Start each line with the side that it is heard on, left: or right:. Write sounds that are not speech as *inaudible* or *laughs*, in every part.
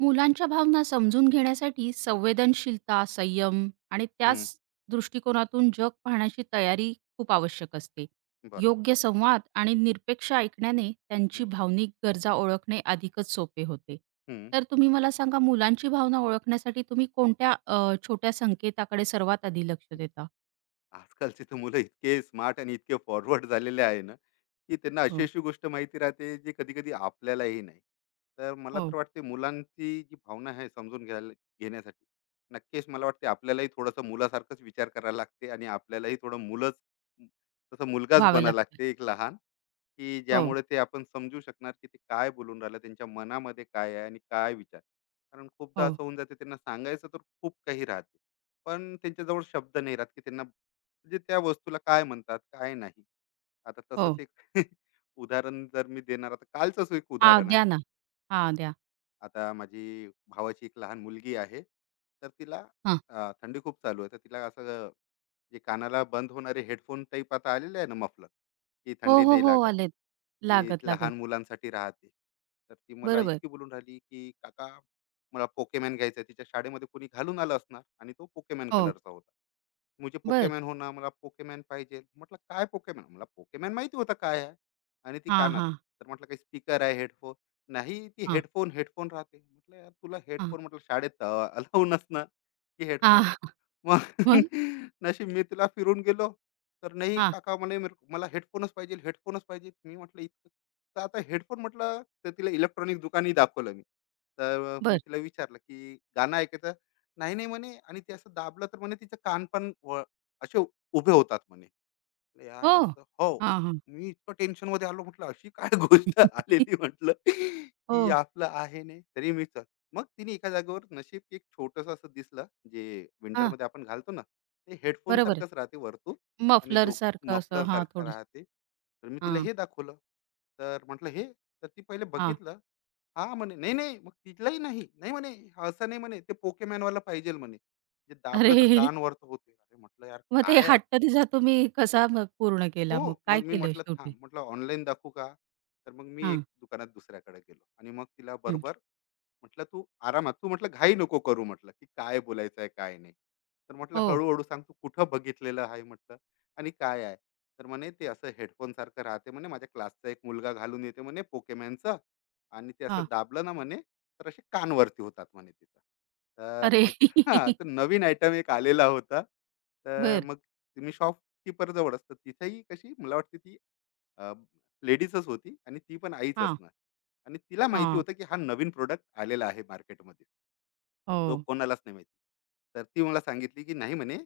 right: मुलांच्या भावना समजून घेण्यासाठी संवेदनशीलता, संयम आणि
left: हं,
right: त्याच दृष्टिकोनातून जग पाहण्याची तयारी खूप आवश्यक असते.
left: बरोबर.
right: योग्य संवाद आणि निरपेक्ष ऐकण्याने त्यांची
left: हं,
right: भावनिक गरजा ओळखणे अधिकच सोपे होते.
left: हं.
right: तर तुम्ही मला सांगा मुलांची भावना ओळखण्यासाठी तुम्ही कोणत्या छोट्या संकेताकडे सर्वात आधी लक्ष देता?
left: आजकालची तर मुलं इतके स्मार्ट आणि इतके फॉरवर्ड झालेले आहे ना, की त्यांना अशी
right: हो,
left: अशी गोष्ट माहिती राहते जी कधी-कधी आपल्यालाही नाही. तर मला तर
right: हो.
left: वाटते मुलांची जी भावना आहे समजून घ्यायला घेण्यासाठी नक्कीच मला वाटते आपल्यालाही थोडासा मुलासारखाच विचार करायला लागते, आणि आपल्यालाही थोडं तसं मुलगाच
right: व्हावं
left: बनायला
right: लागतं.
left: लागते एक लहान, की
right: हो,
left: ज्यामुळे ते आपण समजू शकणार की ते काय बोलून राहिलं, त्यांच्या मनामध्ये काय आहे आणि काय विचार. कारण खूपदा
right: हो,
left: असं होऊन जाते, त्यांना सांगायचं तर खूप काही राहते. पण त्यांच्याजवळ शब्द नाही राहत की त्यांना, म्हणजे त्या वस्तूला काय म्हणतात काय नाही. आता
right: हो.
left: तसंच एक *laughs* उदाहरण जर मी देणार, आता कालचंच एक
right: हां,
left: उदाहरण
right: द्या
left: आहे.
right: ना. हां, द्या.
left: आता माझी भावाची एक लहान मुलगी आहे. तर तिला
right: हां.
left: थंडी खूप चालू आहे, तर तिला असं जे कानाला बंद होणारे हेडफोन टाईप आता आलेले आहे ना, मफलर, की
right: हो,
left: थंडी
right: हो,
left: नाही
right: हो.
left: लागत,
right: आलेत.
left: की
right: लागत, लागत.
left: लहान मुलांसाठी राहते. तर ती मला
right: बरोबर.
left: इतकी बोलून राहिली की काका, मला पोकेमॅन घ्यायचा आहे. तिच्या शाळेमध्ये कोणी घालून आलं असणार, आणि तो पोकेमॅन
right: हो.
left: कलरचा होता. मुझे
right: बरं.
left: पोकेमॅन होणं, मला पोकेमॅन पाहिजे. म्हटलं, काय पोकेमॅन, मला पोकेमॅन माहिती होतं काय आहे. आणि ती
right: हां,
left: कानात.
right: हां.
left: तर म्हटलं, काही स्पीकर आहे, हेडफोन. नाही, ती
right: हां,
left: हेडफोन हेडफोन राहते. म्हटलं, यार, तुला
right: हां.
left: हेडफोन म्हटलं शाळेत अलाव नसणार, की
right: हां,
left: हेडफोन. मग
right: मग?
left: *laughs* नशीब मी तिला फिरून गेलो, तर "नाही
right: हां,
left: काका म्हणे, मेरे को, मला हेडफोनच पाहिजे, हेडफोनच पाहिजे." मी म्हटलं इतकं. तर आता हेडफोन म्हटलं, तर तिला इलेक्ट्रॉनिक दुकानही दाखवलं मी. तर मी
right: बरं.
left: तिला विचारलं, की "गाणं ऐकायचं?" "नाही, नाही" म्हणे, आणि ते असं दाबलं तर म्हणे तिचे कान पण व, असे उभे होतात म्हणे. म्हटलं,
right: हो.
left: यार, असं हो.
right: हां, हां.
left: मी इतकं टेन्शनमध्ये आलो, म्हटलं अशी काय *laughs* गोष्ट आलेली,
right: *laughs*
left: म्हटलं,
right: हो.
left: की आपलं आहे नाही, तरी मी चल. मग तिने एका जागेवर नशीब एक छोटंसं असं दिसलं, जे
right: हां,
left: विंटरमध्ये आपण घालतो ना, ते हेडफोन
right: बरोबर.
left: सारखंच राहते वरतून, आणि
right: मफलरसारखं असं
left: मफलर
right: हां,
left: सारखं
right: थोडंसं.
left: राहते. तर मी तिला
right: हां,
left: हे दाखवलं. तर म्हटलं, "हे?" तर ती पहिले
right: हां.
left: बघितलं. हां, म्हणे. "नाही, नाही." मग तिथलाही नाही. "नाही," म्हणे, "असं नाही म्हणे. ते Pokemonवाला पाहिजेल म्हणे. जे दाबलं तर
right: अरे!
left: कान वर होते." अरे म्हटलं, "यार,
right: मग ते
left: काय
right: हट्ट तिचा तुम्ही कसा मग पूर्ण केला मग?
left: हो."
right: काय
left: मग मी
right: केलं
left: म्हटलं,
right: शेवटी?
left: थांब. म्हटलं, ऑनलाईन दाखवू का? तर मग मी एक
right: हां,
left: दुकानात दुसऱ्याकडे गेलो, आणि मग तिला
right: हं.
left: बरोबर म्हटलं, तू आरामात, तू म्हटलं घाई नको करू, म्हटलं की काय बोलायचं आहे काय नाही. तर म्हटलं
right: हो.
left: हळूहळू सांग, तू कुठं बघितलेलं आहे, म्हटलं, आणि काय आहे. तर म्हणे ते असं हेडफोन सारखं राहते म्हणे, माझ्या क्लासचा एक मुलगा घालून येते म्हणे पोकेमॅनचं, आणि ते असं
right: हां.
left: दाबलं ना म्हणे, तर असे कानवरती होतात म्हणे तिथं. तर
right: अरे!
left: मग *laughs* हा तर
right: *laughs*
left: नवीन आयटम एक आलेला होता. तर
right: बरं.
left: मग मी शॉपकीपर जवळ असतं, तिथेही कशी, मला वाटते ती लेडीजच होती, आणि ती पण आईच
right: हां,
left: असणार, आणि तिला माहिती
right: हां.
left: होतं की हा नवीन प्रोडक्ट आलेला आहे मार्केटमध्ये, जो
right: हो.
left: कोणालाच नाही माहिती. तर ती मला सांगितली की नाही म्हणे,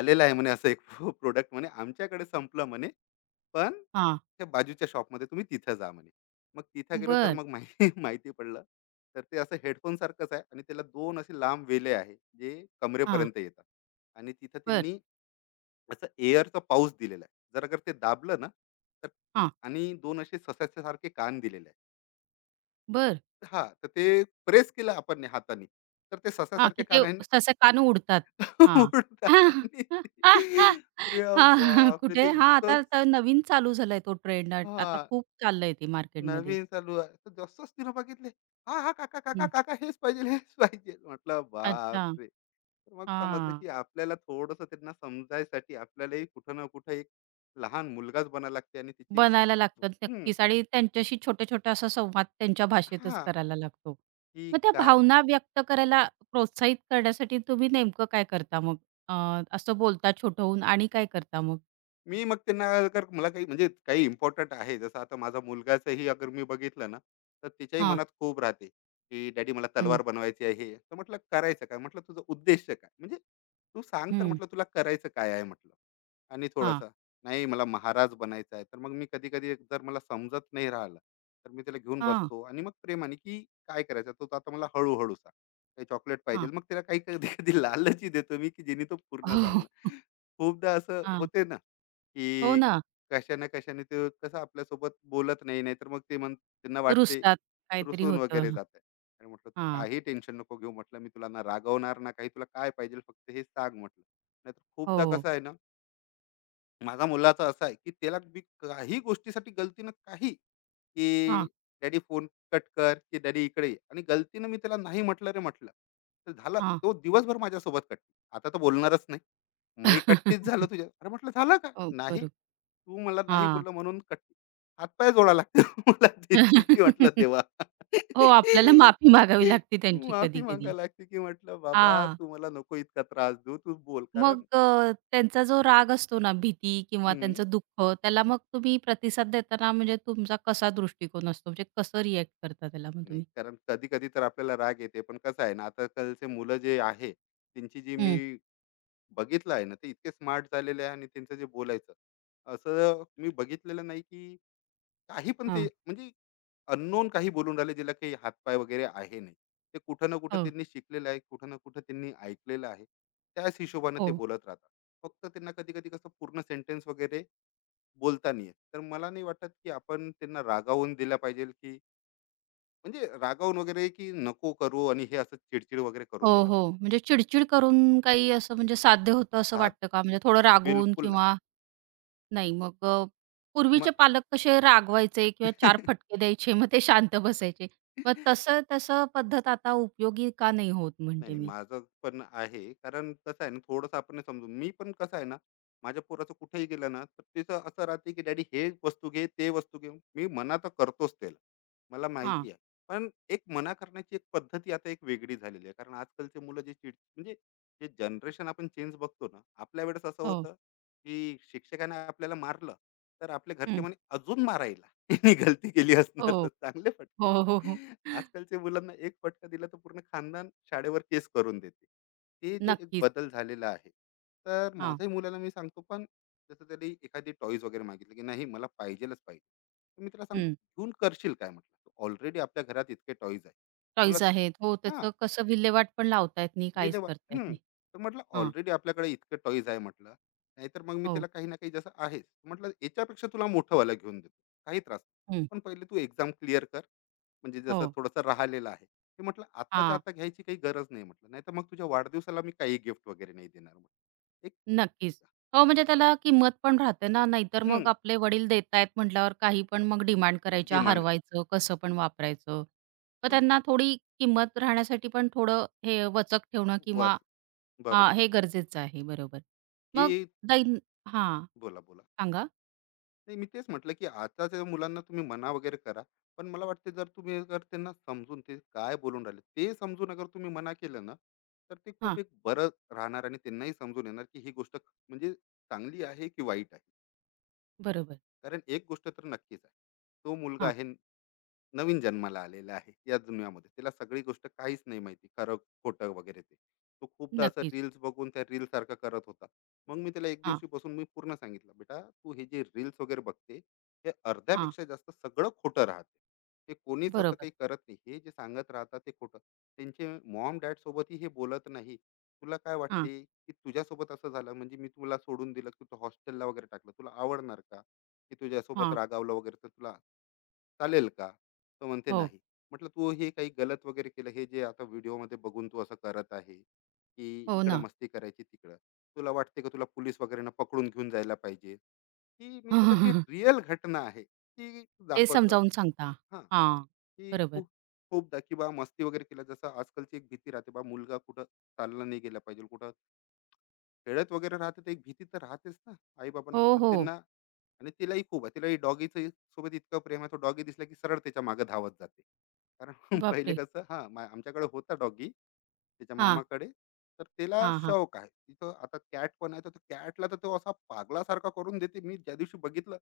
left: आलेला आहे म्हणे असं एक *laughs* प्रोडक्ट म्हणे, आमच्याकडे संपलं म्हणे, पण
right: हां.
left: त्या बाजूच्या शॉपमध्ये तुम्ही तिथं जा म्हणे. मग तिथं गेलो, तर
right: बरं.
left: मग माहिती *laughs* माहिती पडलं. तर ते असं हेडफोन सारखंच आहे, आणि त्याला दोन असे लांब वेले आहे, जे
right: हां,
left: कमरेपर्यंत येतात. आणि तिथं
right: बरं.
left: त्यांनी असं एअरचा पाऊस दिलेला आहे, जर अगर ते दाबलं ना, तर,
right: हां,
left: आणि दोन असे ससाच्या सारखे कान दिलेले.
right: बरं.
left: हां, तर ते प्रेस केलं आपण हाताने, तर ते
right: हां,
left: सश्यासारखे
right: की ते
left: कानाने
right: सहसा कान उडतात.
left: *laughs*
right: हां.
left: उडतात आणि ते-.
right: *laughs*
left: अरे
right: हां,
left: बापरे!
right: कुठे
left: ते
right: हां,
left: इतकं,
right: आता तर नवीन चालू झालाय तो ट्रेंड. आट आता
left: हां,
right: खूप चाललंय ते मार्केटमध्ये.
left: नवीन चालू आहे. तर जसंच तिनं बघितले, "हां, हां, काका, काका,
right: हं.
left: काका, हेच पाहिजे, हेच पाहिजे." म्हटलं
right: अच्छा.
left: बापरे! तर मग समजलं
right: हां,
left: की आपल्याला थोडंसं त्यांना समजायसाठी आपल्यालाही कुठं ना कुठं एक लहान मुलगाच बनायला लागते, आणि तिची,
right: बनायला लागतात
left: हं,
right: नक्कीच आणि त्यांच्याशी छोटा-छोटा असा संवाद त्यांच्या भाषेतच
left: हां,
right: करायला लागतो.
left: की
right: मग त्या
left: काय.
right: भावना व्यक्त करायला प्रोत्साहित करण्यासाठी तुम्ही नेमकं काय करता मग? अ, असं बोलता छोटं होऊन आणि काय करता मग?
left: मी मग त्यांना, अगर मला काही म्हणजे काही इम्पॉर्टंट आहे जसं आता, माझा मुलगाचंही अगर मी बघितलं ना, तर तिच्याही
right: हां.
left: मनात खूप राहते की डॅडी मला
right: हं,
left: तलवार बनवायची आहे. तर म्हटलं करायचं काय, म्हटलं तुझं उद्देश काय, म्हणजे तू सांग, तर
right: हं.
left: म्हटलं तुला करायचं काय आहे, म्हटलं आणि
right: हां,
left: थोडासा, नाही, मला महाराज बनायचं आहे. तर मग मी कधी कधी जर मला समजत नाही राहिलं, तर मी त्याला घेऊन
right: हां,
left: बसतो, आणि मग प्रेमाने की काय करायचं, तो तो आता मला हळूहळू सांग. काही चॉकलेट पाहिजे,
right: हां.
left: मग त्याला काही कधी कधी लालची देतो मी, की जेणे तो पूर्ण
right: हो.
left: सांगणार. खूपदा असं
right: हां,
left: होते ना, की
right: हो ना.
left: कशा ना कशाने ते कसं आपल्यासोबत बोलत नाही, नाहीतर मग ते म्हण त्यांना वाटते
right: रुसतात, काहीतरी
left: रुसून वगैरे
right: होतं.
left: जात आहे. आणि म्हटलं तू
right: हां.
left: काही टेन्शन नको घेऊ, म्हटलं मी तुला ना रागवणार ना काही, तुला काय पाहिजे फक्त हे सांग म्हटलं. नाहीतर खूपदा
right: हो.
left: कसं आहे ना, माझ्या मुलाचा असा आहे, की त्याला मी काही गोष्टीसाठी गलतीनं काही,
right: हां,
left: की "डॅडी फोन कट कर," की "डॅडी इकडे ये," आणि गलतीनं मी त्याला नाही म्हटलं रे म्हटलं, तर झालं,
right: हां.
left: तो दिवसभर माझ्यासोबत कट्टी. आता तर बोलणारच नाही. "मी कट्टीच झालो
right: *laughs*
left: तुझ्या." अरे म्हटलं, "झालं काय?"
right: हो,
left: "नाही,
right: बरोबर.
left: तू मला नाही
right: हां.
left: बोललं म्हणून कट्टी." हातपाय जोडायला लागते *laughs* मला त्याची, की म्हटलं
right: *laughs*
left: देवा.
right: हो, आपल्याला माफी मागावी लागते त्यांची
left: माफी
right: कधी-कधी.
left: मागायला लागते, की म्हटलं, "बाबा,
right: हां.
left: तू मला नको इतका त्रास देऊ. तू बोल."
right: मग
left: कारण,
right: त्यांचा जो राग असतो ना, भीती किंवा
left: हं.
right: त्यांचं दुःख, त्याला मग तुम्ही प्रतिसाद देताना म्हणजे तुमचा कसा दृष्टिकोन असतो? म्हणजे कसं रिएक्ट करता त्याला मग
left: नाही,
right: तुम्ही?
left: कारण कधी कधी तर आपल्याला राग येते, पण कसं आहे ना, आताकालचे मुलं जे आहे त्यांची, जी मी
right: हं.
left: बघितलं आहे ना, ते इतके स्मार्ट झालेले आहे, आणि त्यांचं जे बोलायचं, असं मी बघितलेलं नाही, की काही पण ते
right: हां.
left: म्हणजे अननोन काही बोलून राहिले, ज्याला काही हातपाय वगैरे आहे नाही. ते कुठं ना कुठं
right: हो,
left: त्यांनी शिकलेलं आहे, कुठं ना कुठं त्यांनी ऐकलेलं आहे, त्याच हिशोबाने ते
right: हो.
left: बोलत राहतात. फक्त त्यांना कधी कधी कसं पूर्ण सेंटेन्स वगैरे बोलता नाही येत. तर मला नाही वाटत की आपण त्यांना रागावून दिला पाहिजे, की म्हणजे रागावून वगैरे की नको करू, आणि हे असं चिडचिड वगैरे
right: हो,
left: करून द्यायला
right: हो.
left: पाहिजे
right: म्हणजे चिड करून काही असं म्हणजे साध्य होतं असं
left: का,
right: वाटतं का? म्हणजे थोडं रागवून
left: बिलकुल नाही.
right: किंवा नाही मग
left: मग
right: पूर्वीचे पालक कसे रागवायचे किंवा चार फटके
left: *laughs*
right: द्यायचे मग ते शांत बसायचे. मग तसं तसं पद्धत आता उपयोगी का नाही होत
left: नाही,
right: म्हणते
left: नाही.
right: मी.
left: माझं पण आहे. कारण कसं आहे ना, थोडंसं आपण समजून, मी पण कसं आहे ना, माझ्या पोराचं कुठेही गेलं ना, तर तिचं असं राहते, की "डॅडी हे वस्तू घे, ते वस्तू घे." मी मना तर करतोच त्याला. मला
right: हां.
left: माहिती आहे. पण एक मना करण्याची एक पद्धती आता एक वेगळी झालेली आहे. कारण आजकालची मुलं जे चिड म्हणजे, जे जनरेशन आपण चेंज बघतो ना, आपल्या वेळेस असं
right: हो.
left: होतं, की शिक्षकाने आपल्याला मारलं, तर आपले घरचे
right: हं.
left: म्हणे, "अजून मारायला?" *laughs* तिने गलती केली असणार तर
right: हो.
left: चांगले फटके
right: हो, हो, हो.
left: द्या. आजकालच्या मुलांना एक फटका दिला, तर पूर्ण खानदान शाळेवर केस करून देते. ते जे एक
right: नक्कीच.
left: बदल झालेला आहे. तर
right: हां.
left: माझ्याही मुलाला मी सांगतो, पण जसं त्याने एखादी टॉयज वगैरे मागितली, की "नाही, मला पाहिजेलच पाहिजे." तर मी त्याला सांगतो,
right: हं.
left: "घेऊन करशील काय?" म्हटलं. "ऑलरेडी आपल्या घरात इतके टॉयज आहे. तुला."
right: टॉयज आहेत. हो,
left: हां.
right: त्याचं कसं विल्हेवाट पण लावता येत नाही, काहीच
left: विल्हेवाट,
right: करता येत
left: हं.
right: नाही.
left: तर म्हटलं
right: हां.
left: ऑलरेडी आपल्याकडे इतकं टॉईज आहे म्हटलं. नाहीतर मग मी
right: हो.
left: तिला काही ना काही जसं आहेच. म्हटलं याच्यापेक्षा तुला मोठंवालं घेऊन देतो. काही त्रास नाही.
right: हं.
left: पण पहिले तू एक्झाम क्लिअर कर. म्हणजे जसं
right: हो.
left: थोडंसं राहिलेलं आहे. ते म्हटलं आत्ताच्या
right: हां.
left: आता घ्यायची काही गरज नाही म्हटलं. नाहीतर मग तुझ्या वाढदिवसाला मी काही गिफ्ट वगैरे नाही देणार म्हटलं. एक,
right: नक्कीच. हो, म्हणजे त्याला किंमत पण राहते ना, नाहीतर मग
left: हं,
right: आपले वडील देतायत म्हटल्यावर काही पण मग डिमांड करायच्या,
left: डिमांड,
right: हरवायचं, कसं पण वापरायचं. मग
left: आणि ते
right: त्यांना थोडी किंमत राहण्यासाठी पण थोडं हे वचक ठेवणं किंवा
left: बस.
right: हां,
left: बरोबर.
right: हे गरजेचं आहे. बरोबर. मग
left: की,
right: दैन हां,
left: बोला, बोला.
right: सांगा?
left: नाही, मी तेच म्हटलं की आताच्या मुलांना तुम्ही मना वगैरे करा, पण मला वाटते जर तुम्ही, जर त्यांना समजून ते काय बोलून राहिले ते समजून अगर तुम्ही मना केलं ना, तर ते खूप
right: हां,
left: एक बरं राहणार, आणि त्यांनाही समजून येणार की ही गोष्ट म्हणजे चांगली आहे की वाईट आहे.
right: बरोबर.
left: कारण एक गोष्ट तर नक्कीच आहे, तो मुलगा
right: हां,
left: आहे, नवीन जन्माला आलेला आहे या दुनियामध्ये, त्याला सगळी गोष्ट काहीच नाही माहिती, खरं खोटं वगैरे. ते, तो खूपदा असं
right: नक्कीच.
left: रील्स बघून त्या रील सारखं करत होता. मग मी त्याला एक
right: हां,
left: दिवशी बसून मी पूर्ण सांगितलं, बेटा, तू हे जे रील्स वगैरे बघते, हे
right: हां,
left: अर्ध्यापेक्षा जास्त सगळं खोटं राहते. ते कोणीच असं
right: बरोबर.
left: काही करत नाही. हे जे सांगत राहतात ते खोटं. त्यांचे मॉम डॅड सोबतही हे बोलत नाही. तुला काय
right: हां,
left: वाटते, की तुझ्यासोबत असं झालं, म्हणजे मी तुला सोडून दिलं, तुझं हॉस्टेलला वगैरे टाकलं, तुला आवडणार का? की तुझ्यासोबत
right: हां.
left: रागावलं वगैरे, तर तुला चालेल का? तो म्हणते
right: हो,
left: नाही. म्हटलं, तू हे काही गलत वगैरे केलं, हे जे आता व्हिडिओमध्ये बघून तू असं करत आहे, की
right: हो
left: इकडं
right: ना.
left: मस्ती करायची तिकडं, तुला वाटते का तुला पोलीस वगैरेनं पकडून घेऊन जायला पाहिजे? की मी त्याला जी
right: *laughs*
left: रिअल घटना आहे ती
right: ते
left: दाखवत
right: समजावून सांगता.
left: राहतो, हां.
right: हां,
left: की
right: बरोबर.
left: खूप, दा की बा मस्ती वगैरे केला, जसं आजकालची एक भीती राहते, बा मुलगा कुठं चालला, नाही गेला पाहिजे कुठं, खेळत वगैरे राहते, तर एक भीती तर राहतेच ना आई बाबांना,
right: हो,
left: तर
right: हो.
left: त्यांना. आणि तिलाही खूप आहे, तिलाही डॉगीचं सोबत इतकं प्रेम आहे, तो डॉगी दिसला की सरळ त्याच्या मागे धावत जाते. कारण *laughs* पहिले
right: बापरे!
left: कसं, हा आमच्याकडे होता डॉगी त्याच्या
right: हां,
left: मामाकडे. तर त्याला
right: हां, हां.
left: शौक आहे तिथं, आता कॅट पण आहे, तर कॅटला तर तो असा पागलासारखा करून देते, मी ज्या दिवशी बघितलं.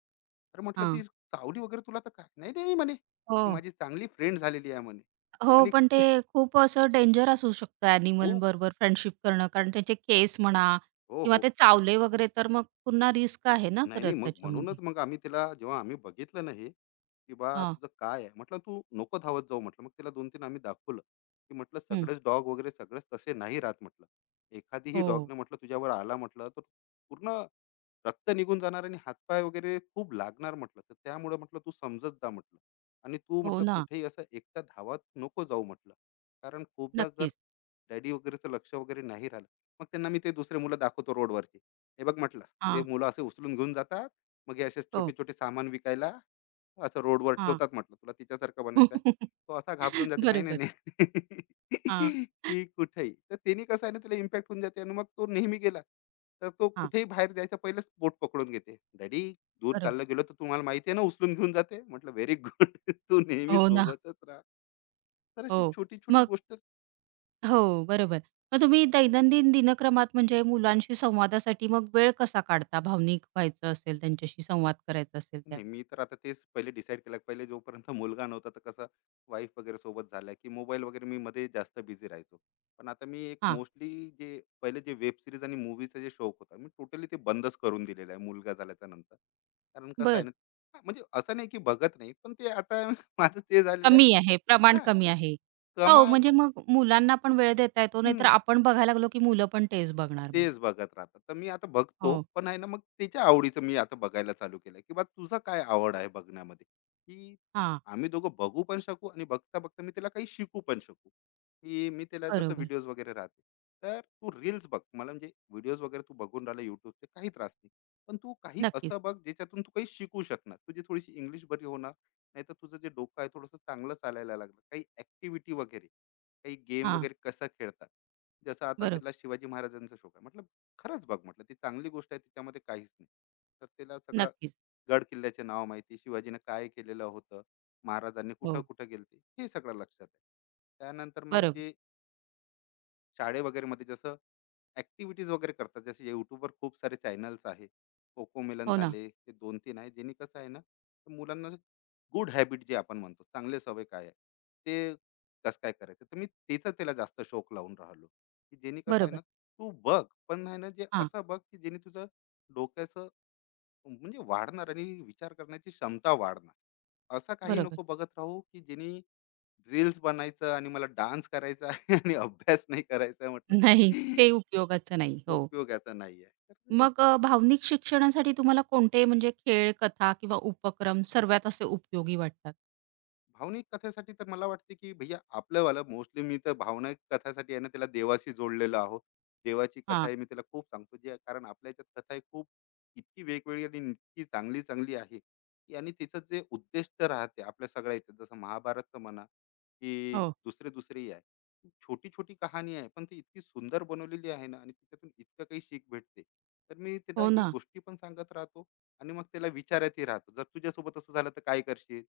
left: तर म्हटलं ती
right: हां.
left: चावली वगैरे तुला तर काय, नाही नाही म्हणे,
right: हो.
left: ती माझी चांगली फ्रेंड झालेली आहे म्हणे.
right: हो,
left: आणि
right: पण ते
left: *laughs*
right: खूप असं डेंजर असू शकतं
left: खूप.
right: ॲनिमलबरोबर फ्रेंडशिप करणं. कारण त्याचे केस म्हणा
left: हो,
right: किंवा
left: हो.
right: ते चावले वगैरे तर मग पुन्हा रिस्क आहे ना
left: नाही, नाही.
right: परत
left: मग
right: त्याच्यामध्ये.
left: म्हणूनच मग आम्ही तिला, जेव्हा आम्ही बघितलं ना हे, की "बा,
right: हां.
left: तुझं काय आहे?" म्हटलं, "तू नको धावत जाऊ." म्हटलं. मग तिला 2-3 आम्ही दाखवलं, की म्हटलं,
right: हं.
left: "सगळेच डॉग वगैरे सगळेच तसे नाही राहत." म्हटलं. "एखादीही
right: हो.
left: डॉगने म्हटलं तुझ्यावर आला म्हटलं, तर पूर्ण रक्त निघून जाणार आणि हातपाय वगैरे खूप लागणार." म्हटलं. "तर त्यामुळे म्हटलं तू समजत जा." म्हटलं. "आणि तू
right: हो
left: म्हटलं
right: ना.
left: कुठेही असं एकटा धावत नको जाऊ." म्हटलं. "कारण खूपदा जर
right: नक्कीच.
left: डॅडी वगैरेचं लक्ष वगैरे नाही राहिलं." मग त्यांना मी ते दुसरे मुलं दाखवतो रोडवरचे. "हे बघ म्हटलं, ते
right: हां.
left: मुलं असे उचलून घेऊन जातात, मग हे असे छोटे
right: हो.
left: छोटे सामान विकायला असं रोडवर
right: हां.
left: ठेवतात, म्हटलं तुला तिच्यासारखं बनायचं आहे?
right: *laughs*
left: तो असा घाबरून जाते, नाही नाही
right: बरोबर.
left: नाही.
right: हां.
left: *laughs* की कुठेही तर त्यांनी कसं आहे ना, त्याला इम्पॅक्ट होऊन जाते. आणि मग तो नेहमी गेला, तर तो
right: हां.
left: कुठेही बाहेर जायचा पहिलेच बोट पकडून घेते डॅडी. दूर
right: बरोबर.
left: चाललं गेलो तर तुम्हाला माहिती आहे ना, उचलून घेऊन जाते. म्हटलं व्हेरी गुड. *laughs* तू नेहमी
right: हो ना.
left: सोबतच राहा. तर
right: हो.
left: अशी छोटी छोटी
right: मग
left: गोष्ट.
right: हो, बरोबर. मग तुम्ही दैनंदिन दिनक्रमात म्हणजे मुलांशी संवादासाठी मग वेळ कसा काढता? भावनिक व्हायचं असेल, त्यांच्याशी संवाद करायचा असेल
left: नाही,
right: त्यावेळी?
left: मी तर आता तेच पहिले डिसाईड केलं. पहिले जोपर्यंत *laughs* मुलगा नव्हता, तर कसं, वाईफ वगैरे सोबत झालं, की मोबाईल वगैरे मी मध्ये जास्त बिझी राहायचो. पण आता मी एक
right: हां.
left: मोस्टली, जे पहिले जे वेब सीरीज आणि मूव्हीचा जे शौक होता, मी टोटली ते बंदच करून दिलेलं आहे मुलगा झाल्याच्या नंतर. कारण कसं आहे
right: बरं.
left: ना, हा, म्हणजे असं नाही की बघत नाही, पण ते आता *laughs* माझं ते झालेलं आहे.
right: कमी आहे, प्रमाण
left: हां,
right: कमी आहे. हो,
left: कमा
right: म्हणजे मग मुलांना पण वेळ देता येतो, नाहीतर आपण बघायला लागलो, की मुलं पण तेच बघणार मग.
left: तेच बघत राहतात. तर मी आता बघतो,
right: हो.
left: पण आहे ना, मग त्याच्या आवडीचं मी आता बघायला चालू केलं, की बा तुझा काय आवड आहे बघण्यामध्ये, की
right: हां,
left: आम्ही दोघं बघू पण शकू आणि बघता-बघता मी त्याला काही शिकू पण शकू, की मी त्याला जसं
right: बरोबर.
left: व्हिडिओज वगैरे राहते. तर तू रील्स बघ. मला म्हणजे व्हिडिओज वगैरे तू बघून राहिला YouTubeचे, काही त्रास नाही. पण तू काही
right: नक्कीच.
left: असं बघ ज्याच्यातून तू काही शिकू शकणार. तुझी थोडीशी इंग्लिश बरी होणार, नाहीतर तुझं जे डोकं आहे थोडंसं चांगलं चालायला लागलं. काही ॲक्टिव्हिटी वगैरे, काही गेम
right: हां,
left: वगैरे कसं खेळतात. जसं आता
right: बरोबर.
left: तिला शिवाजी महाराजांचा शौक आहे. म्हटलं, "खरंच बघ," म्हटलं, "ती चांगली गोष्ट आहे, तिच्यामध्ये काहीच नाही." तर तिला सगळं
right: नक्कीच.
left: गड किल्ल्याचे नाव माहिती, शिवाजीनं काय केलेलं होतं, महाराजांनी
right: हो,
left: कुठं-कुठं गेले ते, हे सगळं लक्षात आहे. त्यानंतर मग
right: बरोबर.
left: जे शाळे वगैरेमध्ये जसं ऍक्टिव्हिटीज वगैरे करतात, जसे युट्यूबवर खूप सारे चॅनल्स आहे. कोकोमेलन
right: हो ना,
left: झाले, ते दोन तीन आहे, ज्यांनी कसं आहे ना, तर मुलांना गुड हॅबिट, जे आपण म्हणतो चांगले सवय काय आहे, ते कसं काय करायचं, तर मी त्याचा त्याला जास्त शौक लावून राहिलो, की जेणे कसं आहे
right: बरोबर.
left: ना, तू बघ, पण आहे ना, जे
right: हां,
left: असं बघ की जेणे तुझं डोक्याचं म्हणजे वाढणार आणि विचार करण्याची क्षमता वाढणार. असं काही
right: बरोबर.
left: नको बघत राहू की जेणे रील्स बनायचं आणि मला डान्स करायचा आहे आणि अभ्यास नाही करायचा आहे. म्हटलं
right: नाही, ते उपयोगाचं नाही. हो.
left: उपयोगाचा नाही आहे.
right: मग भावनिक शिक्षणासाठी तुम्हाला कोणते म्हणजे खेळ, कथा किंवा उपक्रम सर्वात असे उपयोगी वाटतात?
left: भावनिक कथेसाठी तर मला वाटते की भैया आपलंवालं मोस्टली, मी तर भावनिक कथासाठी आहे ना त्याला देवाशी जोडलेलो आहो. देवाची कथा
right: हां.
left: आहे, मी त्याला खूप सांगतो जे, कारण आपल्या याच्यात कथा आहे खूप, इतकी वेगवेगळी आणि इतकी चांगली चांगली आहे की, आणि तिचं जे उद्देश तर राहते आपल्या सगळ्या याच्यात, जसं महाभारतचं म्हणा, की
right: हो.
left: दुसरे दुसरेही आहे, छोटी छोटी कहाणी आहे पण ती इतकी सुंदर बनवलेली आहे ना, आणि तिच्यातून इतकं काही शिक भेटते. तर मी त्याला
right: हो
left: ही
right: ना,
left: गोष्टी पण सांगत राहतो, आणि मग त्याला विचारायची राहतो, जर तुझ्यासोबत असं झालं तर काय करशील?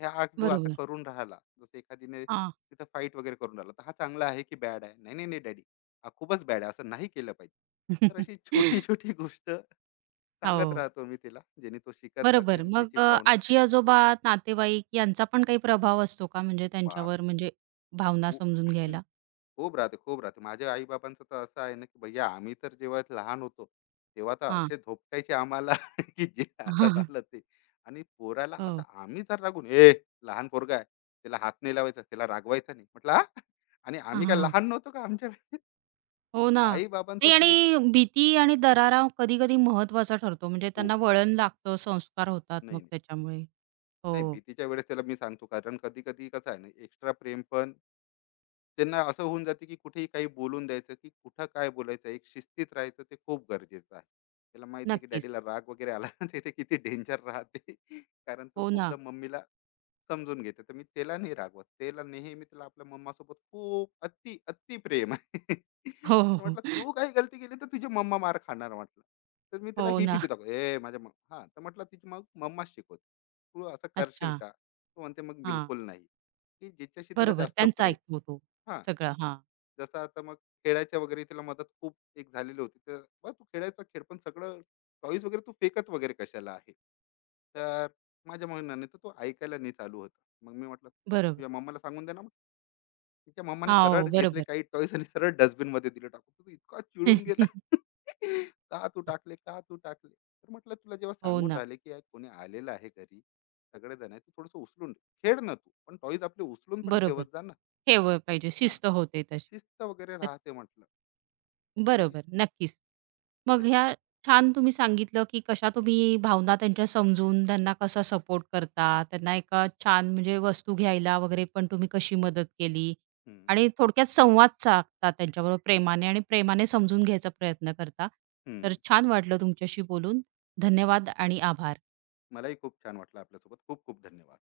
left: हे हा जो आता
right: बरोबर.
left: करून राहिला, जसं एखादीने
right: हां.
left: तिथं फाईट वगैरे करून राहिला, तर हा चांगला आहे की बॅड आहे? नाही नाही नाही डॅडी, हा खूपच बॅड आहे, असं नाही केलं पाहिजे. तर अशी
right: *laughs*
left: छोटी छोटी गोष्ट सांगत
right: हो.
left: राहतो मी तिला, जेणे तो शिकत राहते
right: बरोबर.
left: आणि
right: मग
left: तिची भावना.
right: आजी-आजोबा, नातेवाईक यांचा पण काही प्रभाव असतो का म्हणजे
left: बाप
right: त्यांच्यावर म्हणजे भावना
left: खूप
right: समजून घ्यायला?
left: खूप राहते, खूप राहते. माझ्या आई-बाबांचं तर असं आहे ना, की भैया आम्ही तर जेव्हा लहान होतो, तेव्हा तर
right: हां.
left: असे झोपटायचे आम्हाला, *laughs* की जे हातात
right: *laughs*
left: आलं ते. आणि पोराला आता
right: हो.
left: आम्ही जर रागून, "ए लहान पोरगा आहे, त्याला हात नाही लावायचा, त्याला रागवायचं नाही." म्हटलं, "हां? आणि
right: हां,
left: आम्ही काय
right: हां, हां.
left: लहान नव्हतो का?" आमच्या
right: हो ना.
left: आई-बाबांचा
right: नाही
left: प्रेम
right: आणि भीती आणि दरारा कधी-कधी महत्त्वाचा ठरतो. म्हणजे
left: खूप.
right: त्यांना वळण लागतं, संस्कार होतात
left: नाही,
right: मग
left: नाही.
right: त्याच्यामुळे. हो.
left: नाही, भीतीच्या वेळेस त्याला मी सांगतो, कारण कधी कधी कसं आहे ना, एक्स्ट्रा प्रेम पण त्यांना असं होऊन जाते, की कुठेही काही बोलून द्यायचं. की कुठं काय बोलायचं, एक शिस्तीत राहायचं, ते खूप गरजेचं आहे. त्याला माहिती आहे की
right: नक्कीच.
left: डॅडीला राग वगैरे आला *laughs* ना, तिथे किती डेंजर राहते. कारण तो
right: हो ना.
left: खूपदा मम्मीला समजून घेते, तर मी त्याला नाही रागवत, त्याला नेहमी त्याला आपल्या मम्मासोबत खूप अति अति प्रेम आहे. *laughs*
right: हो, हो,
left: तर
right: हो.
left: म्हटलं, तू काही गलती केली तर तुझी मम्मा मार खाणार म्हटलं. तर मी त्याला
right: हो
left: ही
right: ना.
left: भीती दाखव, ए माझ्या हा, तर म्हटलं तिची मग मम्मा शिकवते, तू असं करशील
right: अच्छा.
left: का? तो म्हणते, मग
right: हां.
left: बिलकुल नाही. की ज्याच्याशी तिला
right: बरोबर.
left: जास्त
right: त्यांचा
left: प्रे,
right: ऐकतो तो
left: हा.
right: सगळं. हां.
left: जसं आता मग खेळायच्या वगैरे तिला मदत खूप एक झालेली होती, तर बा तू खेळायचा खेळ पण सगळं टॉईस वगैरे तू फेकत वगैरे कशाला आहे? तर माझ्या म्हणण्याने तर तो ऐकायला नाही चालू होता, मग मी म्हटलं
right: बरोबर.
left: तुझ्या मम्माला सांगून दे ना. तिच्या मम्माने
right: हां.
left: सरळ
right: हो.
left: घेतले
right: बरोबर.
left: काही टॉईस आणि सरळ डस्टबिन मध्ये दिले टाकून. तो इतका चिडून गेला.
right: *laughs*
left: *laughs* का तू टाकले, का तू टाकले? तर म्हटलं, तुला जेव्हा
right: हो
left: सांगून
right: ना.
left: राहिले की "यार, कोणी आलेलं आहे घरी, सगळेजण आहे, तू थोडस उचलून खेळ ना, तू पण टॉईज आपले उचलून पण
right: बरोबर.
left: ठेवत जा ना.
right: ठेवळ पाहिजे,
left: हा,
right: शिस्त होते तशी.
left: शिस्त वगैरे
right: तर
left: राहते म्हटलं. तर अशी
right: बरोबर, नक्कीच.
left: तर
right: मग
left: अशी
right: ह्या छान तुम्ही सांगितलं, की कशा तुम्ही भावना त्यांच्या समजून त्यांना कसा सपोर्ट करता, त्यांना एका छान म्हणजे वस्तू घ्यायला वगैरे पण तुम्ही कशी मदत केली
left: हम्म,
right: आणि थोडक्यात संवाद साधता त्यांच्याबरोबर प्रेमाने आणि प्रेमाने समजून घ्यायचा प्रयत्न करता. तर
left: हम्म.
right: छान वाटलं तुमच्याशी बोलून. धन्यवाद आणि आभार.
left: मलाही खूप छान वाटलं आपल्यासोबत. खूप खूप धन्यवाद.